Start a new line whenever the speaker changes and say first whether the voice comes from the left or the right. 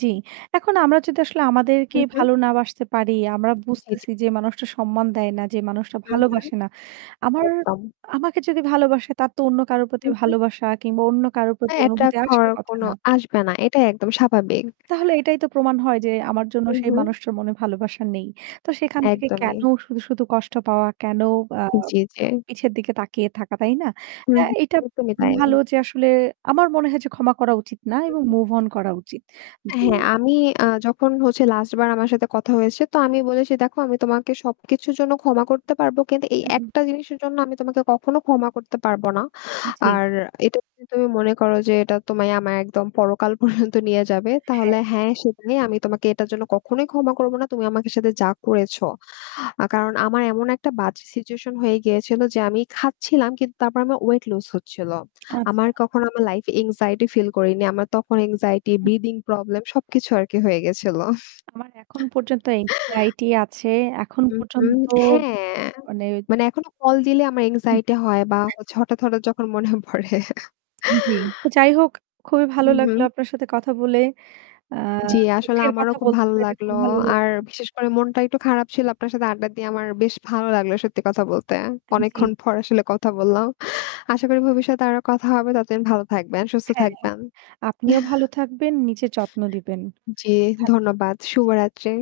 right: জ্বি। এখন আমরা যদি আসলে আমাদেরকে
left: হুম, হুম।
right: ভালো না বাসতে পারি, আমরা
left: জি, জি।
right: বুঝতেছি যে মানুষটা সম্মান দেয় না, যে মানুষটা
left: হুম, হুম।
right: ভালোবাসে না। আমার
left: একদম।
right: আমাকে যদি ভালোবাসে তার তো অন্য কারো প্রতি
left: উ, হু।
right: ভালোবাসা কিংবা অন্য কারো প্রতি
left: হ্যাঁ,
right: অনুভূতি
left: এট্রাক্ট, হওয়ার
right: আসার কথা
left: কোনো
right: না।
left: আসবে না, এটাই একদম স্বাভাবিক।
right: তাহলে এটাই তো প্রমাণ হয় যে আমার জন্য
left: হু,
right: সেই
left: হু।
right: মানুষটার মনে ভালোবাসা নেই। তো সেখান থেকে কেন
left: একদমই।
right: শুধু, শুধু, কষ্ট পাওয়া, কেন আ
left: জি, জি।
right: পিছের দিকে তাকিয়ে থাকা, তাই না?
left: হু,
right: তা এইটাব
left: হুম, একদমই তাই।
right: ভালো যে আসলে আমার মনে হয় যে ক্ষমা করা উচিত না
left: হু,
right: এবং
left: হু।
right: মুভ অন করা উচিত, জি।
left: হ্যাঁ। আমি আ যখন হচ্ছে লাস্টবার আমার সাথে কথা হয়েছে তো আমি বলেছি দেখো আমি তোমাকে সবকিছুর জন্য ক্ষমা করতে পারবো কিন্তু এই
right: হু, হু।
left: একটা জিনিসের জন্য আমি তোমাকে কখনো ক্ষমা করতে পারবোনা।
right: জ্বী।
left: আর এটা যদি তুমি মনে করো যে এটা তোমায় আমার একদম পরকাল পর্যন্ত নিয়ে যাবে তাহলে
right: হ্যাঁ।
left: হ্যাঁ সেটাই আমি তোমাকে এটার জন্য কখনোই ক্ষমা করব না। তুমি আমাকে সাথে যা করেছো। আ কারণ আমার এমন একটা বাজে সিচুয়েশন হয়ে গিয়েছিল যে, আমি খাচ্ছিলাম কিন্তু তারপর আমার ওয়েট লুজ হচ্ছিল। আমার
right: আচ্ছা।
left: কখনো আমার লাইফে এনক্সাইটি ফিল করিনি। আমার তখন এনক্সাইটি,
right: হু।
left: ব্রিথিং প্রবলেম সবকিছু আর কি হয়ে গেছিল।
right: আমার এখন পর্যন্ত এক্সাইটি আছে। এখন
left: হু, হু,
right: পর্যন্ত
left: হ্যাঁ।
right: মানে
left: মানে এখনো কল দিলে আমার এনক্সাইটি হয় বা হচ্ছে হঠাত, হঠাত যখন মনে পড়ে।
right: জি, তো যাই হোক খুবই ভালো
left: হুম, হুম।
right: লাগলো আপনার সাথে কথা বলে। আ
left: জী আসলে
right: দুঃখের
left: আমারও
right: কথা
left: খুব
right: বলতে
left: ভালো
right: পেরে খুব
left: লাগলো।
right: ভালো
left: আর
right: লাগলো।
left: বিশেষ করে মনটা একটু খারাপ ছিল। আপনার সাথে আড্ডা দিয়ে আমার বেশ ভালো লাগলো সত্যি কথা বলতে।
right: আ জ্বি।
left: অনেকক্ষণ পর আসলে কথা বললাম আশা করি ভবিষ্যতে আরো কথা হবে। ততদিন ভালো থাকবেন, সুস্থ
right: হ্যাঁ,
left: থাকবেন।
right: আপনিও ভালো থাকবেন, নিজের যত্ন দিবেন।
left: জী।
right: সুস্থ থাকবেন,
left: ধন্যবাদ
right: জি।
left: শুভরাত্রি।